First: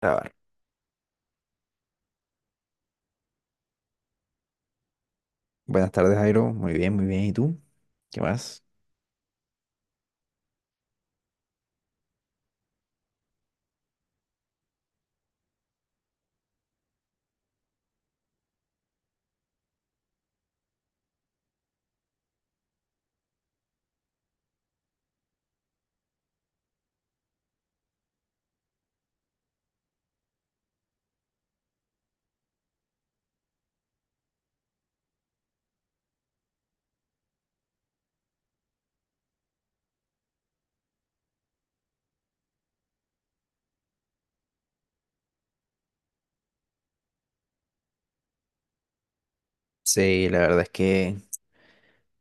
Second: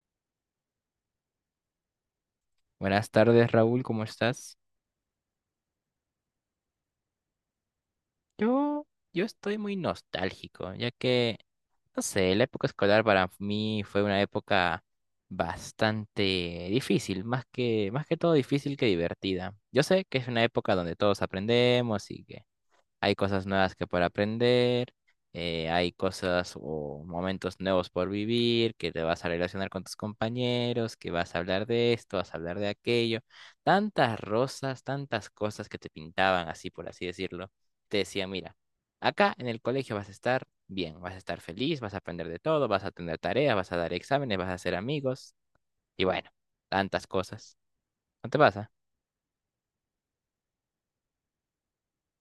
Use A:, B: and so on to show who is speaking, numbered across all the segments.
A: Grabar.
B: Buenas tardes, Raúl, ¿cómo estás?
A: Buenas tardes, Jairo. Muy bien, muy bien. ¿Y tú? ¿Qué más?
B: Yo, yo estoy muy nostálgico, ya que, no sé, la época escolar para mí fue una época bastante difícil, más que todo difícil que divertida. Yo sé que es una época donde todos aprendemos y que hay cosas nuevas que para aprender, hay cosas o momentos nuevos por vivir, que te vas a relacionar con tus compañeros, que vas a hablar de esto, vas a hablar de aquello. Tantas rosas, tantas cosas que te pintaban así, por así decirlo. Te decían, mira, acá en el colegio vas a estar bien, vas a estar feliz, vas a aprender de todo, vas a tener tareas, vas a dar exámenes, vas a hacer amigos y bueno, tantas cosas. ¿No te pasa?
A: Sí, la verdad es que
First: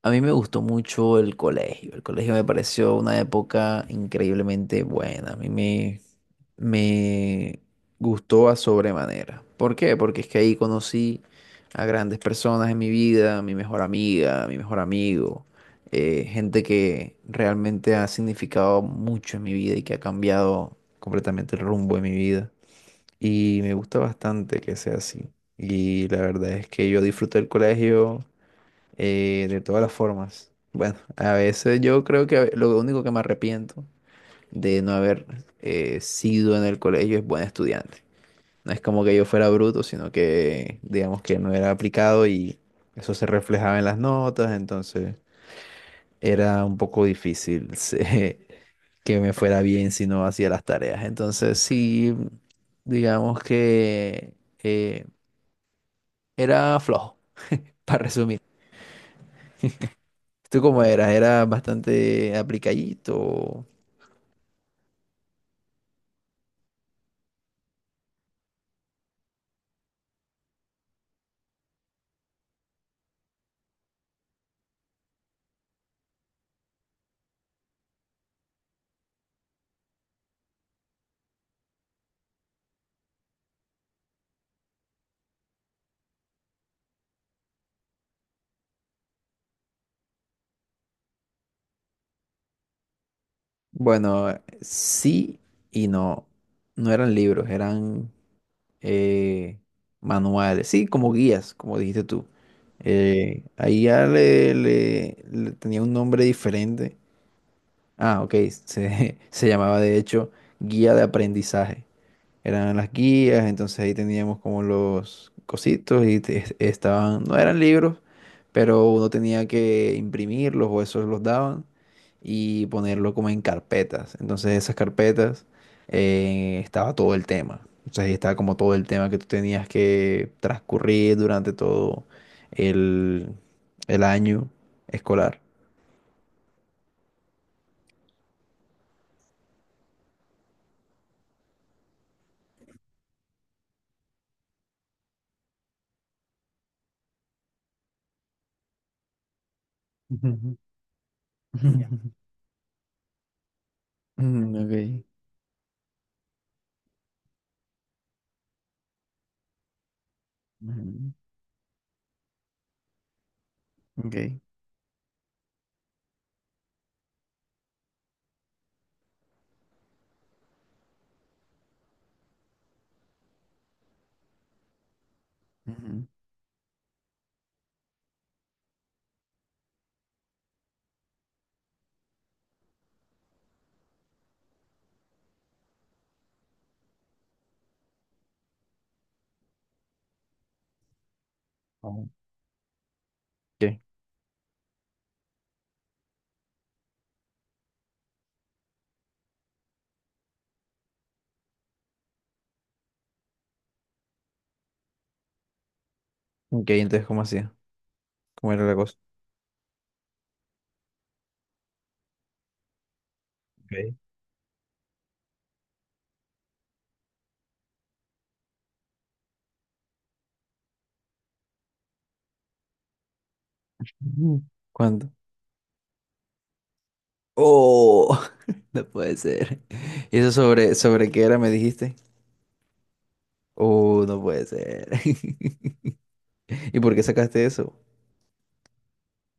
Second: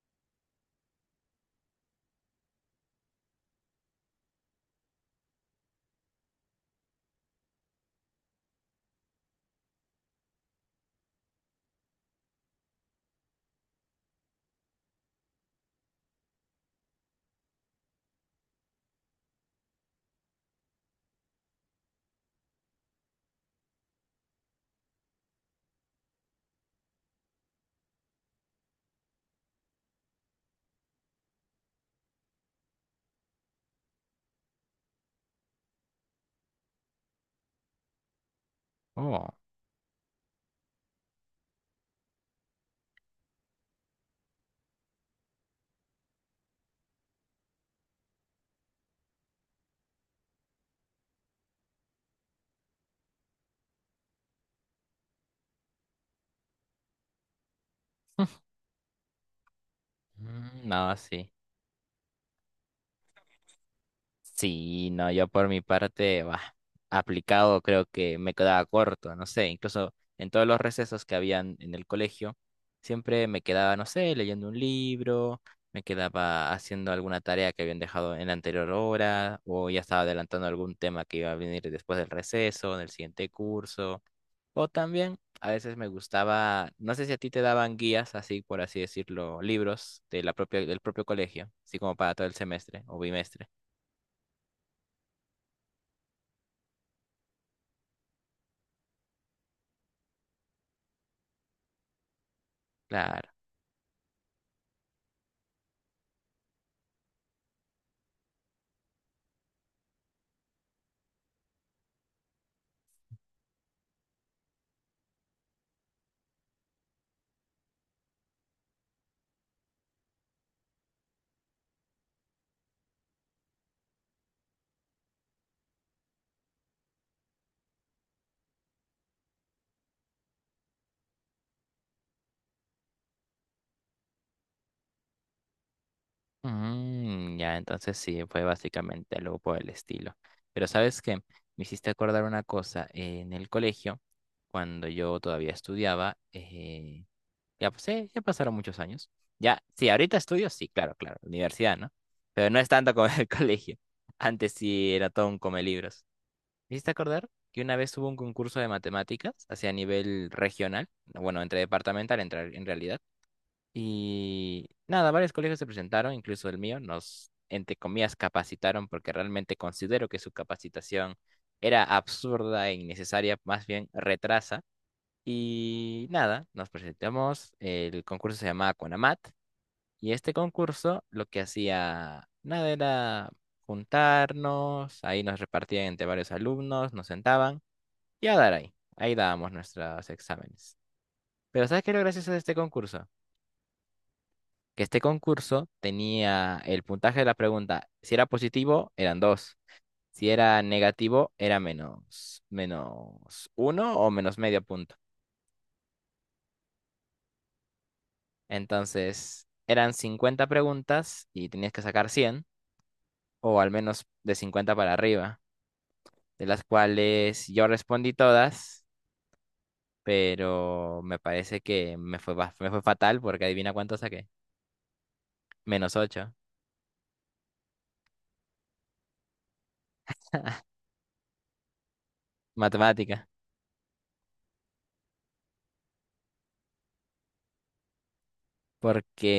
A: a mí me gustó mucho el colegio. El colegio me pareció una época increíblemente buena. A mí me gustó a sobremanera. ¿Por qué? Porque es que ahí conocí a grandes personas en mi vida, a mi mejor amiga, a mi mejor amigo, gente que realmente ha significado mucho en mi vida y que ha cambiado completamente el rumbo de mi vida. Y me gusta bastante que sea así. Y la verdad es que yo disfruto del colegio de todas las formas. Bueno, a veces yo creo que lo único que me arrepiento de no haber sido en el colegio es buen estudiante. No es como que yo
B: Oh.
A: fuera bruto, sino que digamos que no era aplicado y eso se reflejaba en las notas. Entonces, era un poco difícil que me fuera bien si no hacía las tareas. Entonces sí, digamos que eh, era flojo, para resumir. ¿Tú
B: Mm,
A: cómo
B: no,
A: eras?
B: sí.
A: ¿Era bastante aplicadito?
B: Sí, no, yo por mi parte, bah, aplicado creo que me quedaba corto, no sé, incluso en todos los recesos que habían en el colegio, siempre me quedaba, no sé, leyendo un libro, me quedaba haciendo alguna tarea que habían dejado en la anterior hora, o ya estaba adelantando algún tema que iba a venir después del receso, en el siguiente curso, o también a veces me gustaba, no sé si a ti te daban guías, así por así decirlo, libros de la propia, del propio colegio, así como para todo el semestre o bimestre.
A: Bueno, sí y no. No eran libros, eran eh, manuales. Sí, como guías, como dijiste tú.
B: Claro.
A: Ahí ya le tenía un nombre diferente. Ah, ok. Se llamaba de hecho guía de aprendizaje. Eran las guías, entonces ahí teníamos como los cositos y estaban, no eran libros, pero uno tenía que imprimirlos o esos los daban y ponerlo como en carpetas. Entonces esas carpetas estaba todo el tema. O sea, ahí estaba como todo el tema que tú tenías que transcurrir durante todo el, el año escolar.
B: Mm, ya, entonces sí, fue básicamente algo por el estilo. Pero ¿sabes qué? Me hiciste acordar una cosa. En el colegio, cuando yo todavía estudiaba, ya pasaron muchos años. Ya, sí, ahorita estudio,
A: Ujú.
B: sí, claro, claro, universidad,
A: Y ya.
B: ¿no? Pero no es tanto como el colegio. Antes
A: Ujú.
B: sí
A: Ok.
B: era todo un come libros. Me hiciste acordar que una vez hubo un concurso de matemáticas hacia nivel regional,
A: Ujú.
B: bueno, entre departamental en, en realidad.
A: Ok.
B: Y nada, varios colegios se presentaron, incluso el mío, nos, entre comillas, capacitaron porque realmente considero que su capacitación era absurda e innecesaria, más bien retrasa.
A: Ujú.
B: Y nada, nos presentamos, el concurso se llamaba Conamat y este concurso lo que hacía, nada, era juntarnos, ahí nos repartían entre varios alumnos, nos sentaban y a dar ahí, ahí dábamos nuestros exámenes. Pero ¿sabes qué es lo
A: Oh.
B: gracioso de este concurso?
A: Ok,
B: Que este concurso tenía el puntaje de la pregunta. Si era positivo, eran dos. Si era negativo, era menos, menos uno o menos medio punto.
A: ok, entonces, ¿cómo hacía? ¿Cómo era la cosa?
B: Entonces, eran 50 preguntas y tenías que sacar 100 o al
A: Okay.
B: menos de 50 para arriba, de las cuales yo respondí todas, pero me parece que me fue, me fue fatal porque adivina cuánto saqué.
A: Ujú. ¿Cuánto?
B: -8.
A: Oh, no puede ser. ¿Y eso sobre qué era, me dijiste?
B: Matemática.
A: Oh, no puede ser. ¿Y por qué sacaste eso? No
B: Porque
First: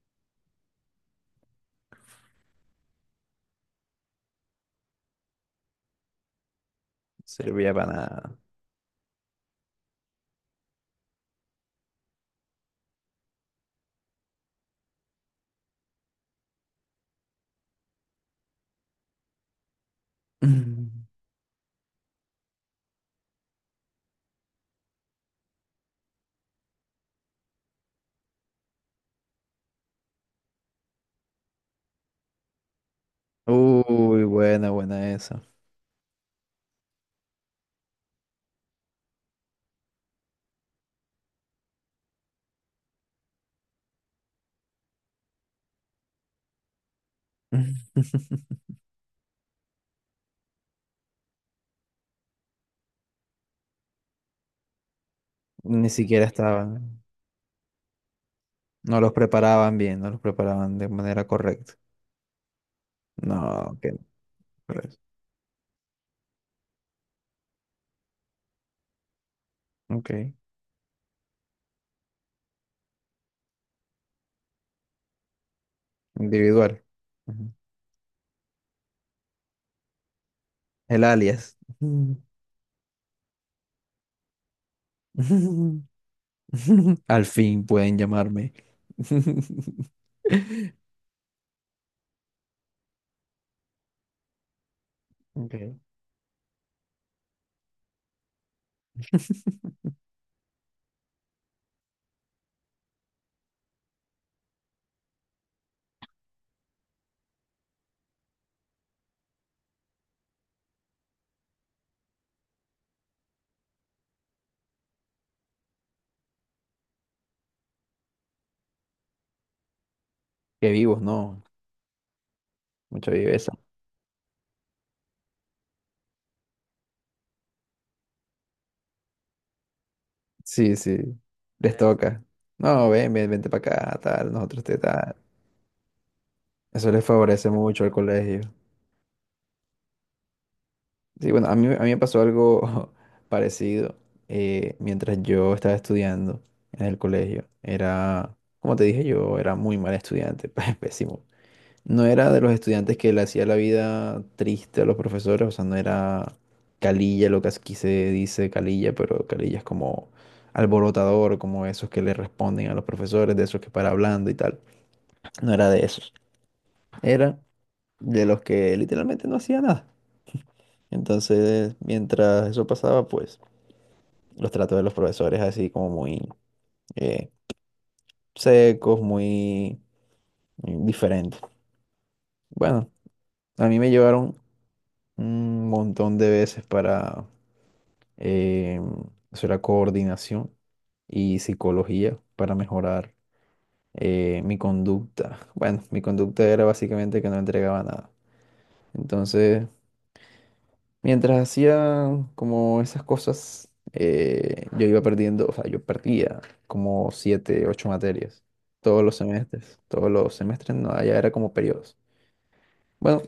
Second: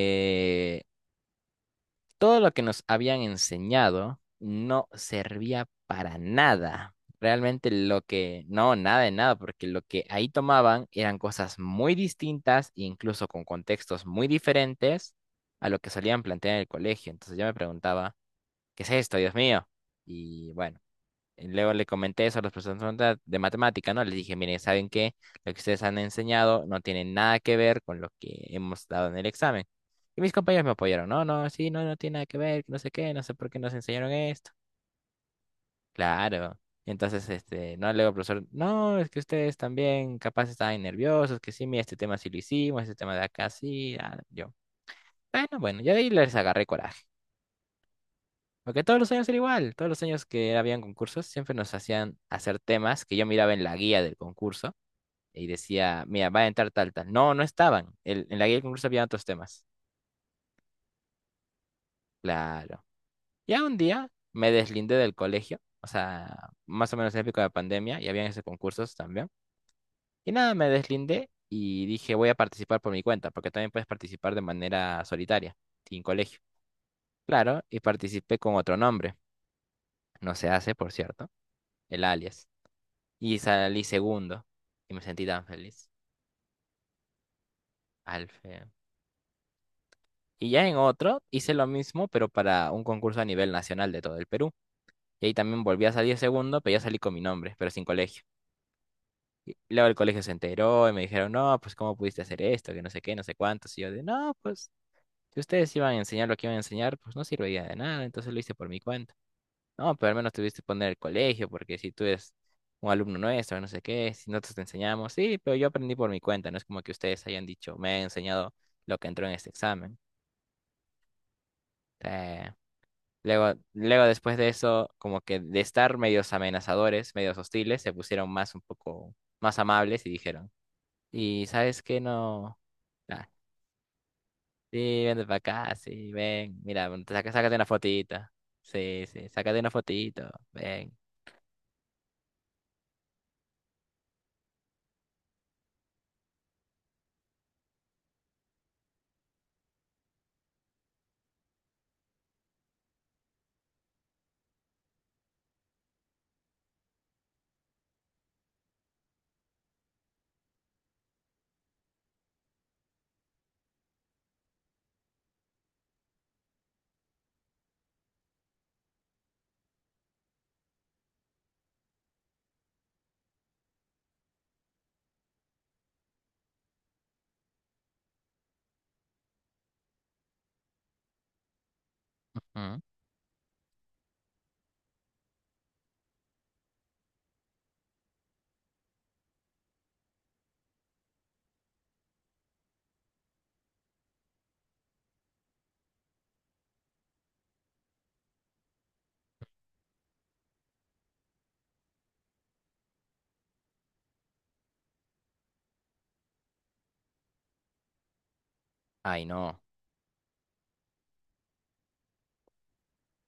B: todo lo que nos habían enseñado no servía para nada. Realmente
A: servía para
B: lo
A: nada.
B: que, no, nada de nada, porque lo que ahí tomaban eran cosas muy distintas, incluso con contextos muy diferentes a lo que solían plantear en el colegio. Entonces yo me preguntaba, ¿qué es esto, Dios mío? Y bueno.
A: Mm.
B: Y luego le comenté eso a los profesores de matemática, ¿no? Les dije, miren, ¿saben qué? Lo que ustedes han enseñado no tiene nada que ver con lo que hemos dado en el examen. Y mis compañeros me apoyaron, no, no, sí, no, no tiene nada que ver, no sé qué, no sé por qué nos enseñaron
A: Uy,
B: esto.
A: buena esa.
B: Claro. Entonces, este, no, luego el profesor, no, es que ustedes también capaz estaban nerviosos, que sí, mira, este tema sí lo hicimos, este tema de acá sí, ah, yo. Bueno, bueno, yo de ahí les agarré coraje. Porque todos los años era igual, todos los años que habían concursos siempre nos hacían hacer temas que yo miraba en la guía del concurso y
A: Ni
B: decía,
A: siquiera
B: mira, va a entrar tal,
A: estaban.
B: tal. No, no estaban. En la guía del concurso
A: No
B: había
A: los
B: otros temas.
A: preparaban bien, no los preparaban de manera correcta.
B: Claro. Ya
A: No,
B: un
A: ok.
B: día me deslindé
A: Correcto.
B: del colegio, o sea, más o menos en época de pandemia y habían esos concursos también.
A: Ok.
B: Y nada, me deslindé y dije, voy a participar por mi cuenta, porque también puedes participar de manera solitaria, sin colegio.
A: Individual.
B: Claro, y participé con otro nombre. No se hace, por
A: El
B: cierto,
A: alias.
B: el alias. Y salí segundo. Y me sentí tan feliz.
A: Al fin pueden
B: Al
A: llamarme.
B: fe- Y ya en otro hice lo mismo, pero para un concurso a nivel nacional de todo el Perú. Y ahí también
A: Okay.
B: volví a salir segundo, pero ya salí con mi nombre, pero sin colegio. Y luego el colegio se enteró y me dijeron, no, pues cómo pudiste hacer esto, que no sé qué, no sé cuántos. Y yo de, no, pues si ustedes iban a enseñar lo que iban a enseñar, pues no serviría de nada, entonces lo hice por mi cuenta. No, pero al menos tuviste que poner el colegio, porque si tú eres un alumno nuestro, no sé qué, si nosotros te enseñamos, sí, pero yo aprendí por mi cuenta, no es como que ustedes hayan dicho, me han enseñado lo que entró en este examen.
A: Que vivos, no.
B: Eh,
A: Mucha viveza.
B: Luego, luego después de eso, como que de estar medios amenazadores, medios hostiles, se pusieron más un poco más amables y dijeron,
A: Sí, sí.
B: ¿y
A: Les
B: sabes qué
A: toca.
B: no?
A: No,
B: Ah,
A: vente para acá, tal, nosotros te
B: sí,
A: tal.
B: ven para acá, sí, ven,
A: Eso
B: mira,
A: les favorece
B: sácate una
A: mucho al
B: fotita.
A: colegio.
B: Sí, sí, sácate una fotito, ven.
A: Sí, bueno, a mí me pasó algo parecido, mientras yo estaba estudiando en el colegio. Era, como te dije, yo era muy mal estudiante, pésimo. No era de los estudiantes que le hacía la vida triste a los profesores, o sea, no era calilla, lo que aquí se dice calilla, pero calilla es como alborotador, como esos que le responden a los profesores, de esos que para hablando y tal. No era de esos. Era de los que literalmente no hacía nada. Entonces, mientras eso pasaba, pues los tratos de los profesores así como muy eh, secos, muy diferentes.
B: Ujú.
A: Bueno, a mí me llevaron un montón de veces para eh, eso era coordinación y psicología para mejorar mi conducta. Bueno, mi conducta era básicamente que no entregaba nada. Entonces, mientras hacía como esas cosas, yo iba perdiendo, o sea, yo perdía como siete, ocho materias
B: Ay, no.
A: todos los semestres, no, allá era como periodos. Bueno,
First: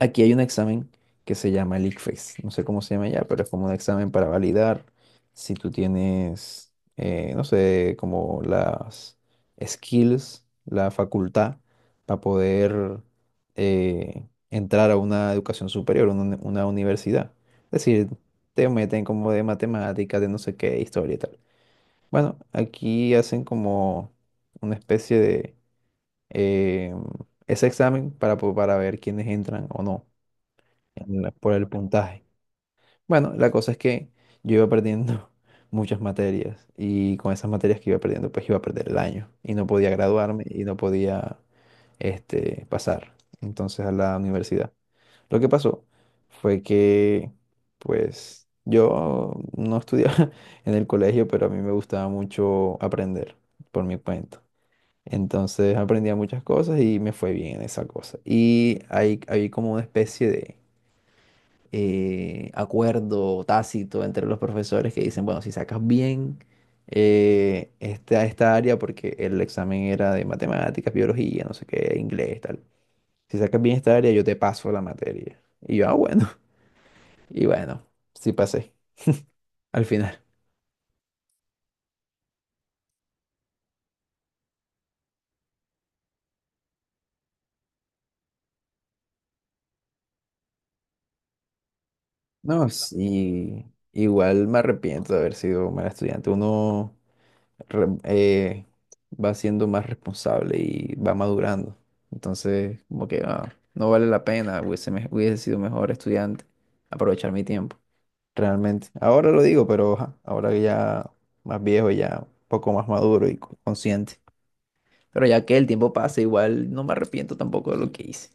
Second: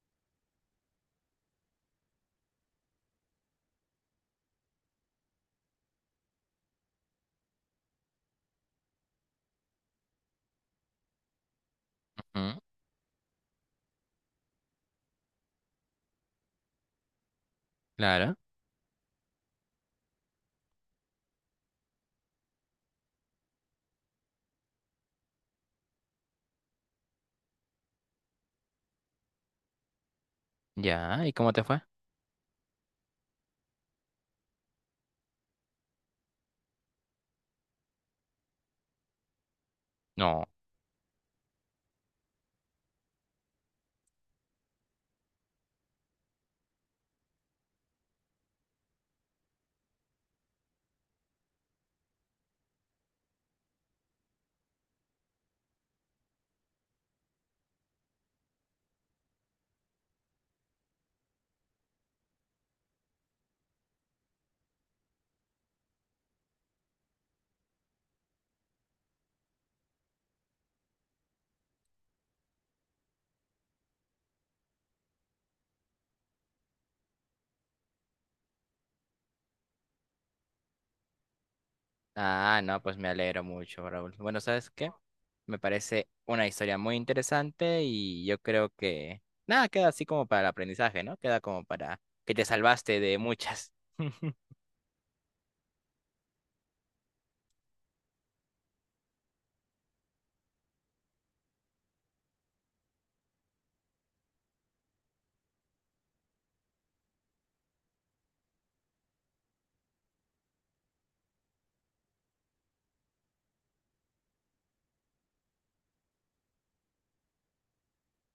A: aquí hay un examen que se llama el ICFES, no sé cómo se llama ya, pero es como un examen para validar si tú tienes, no sé, como las skills, la facultad para poder entrar a una educación superior, una universidad. Es decir,
B: Claro,
A: te meten como de matemáticas, de no sé qué, historia y tal. Bueno, aquí hacen como una especie de eh, ese examen para, para ver quiénes entran o no en
B: ya, ¿y
A: por
B: cómo te
A: el
B: fue?
A: puntaje. Bueno, la cosa es que yo iba perdiendo muchas materias y con esas materias que iba perdiendo, pues iba a perder el año y no podía graduarme
B: No.
A: y no podía este, pasar entonces a la universidad. Lo que pasó fue que, pues, yo no estudiaba en el colegio, pero a mí me gustaba mucho aprender por mi cuenta. Entonces aprendía muchas cosas y me fue bien en esa cosa. Y hay como una especie de acuerdo tácito entre los profesores que dicen, bueno, si sacas bien esta área, porque el examen era de matemáticas, biología, no sé qué, inglés, tal. Si sacas bien esta área, yo te paso la materia. Y yo, ah, bueno, y bueno, sí pasé al final.
B: Ah, no, pues me alegro mucho, Raúl. Bueno, ¿sabes qué? Me parece una historia muy interesante y yo creo que nada, queda así como para el aprendizaje, ¿no? Queda como para que te
A: No,
B: salvaste de
A: sí,
B: muchas.
A: igual me arrepiento de haber sido mal estudiante. Uno re- eh, va siendo más responsable y va madurando. Entonces, como que ah, no vale la pena, hubiese sido mejor estudiante, aprovechar mi tiempo, realmente. Ahora lo digo, pero ajá, ahora que ya más viejo, ya un poco más maduro y consciente. Pero ya que el tiempo pasa, igual no me arrepiento tampoco de lo que hice.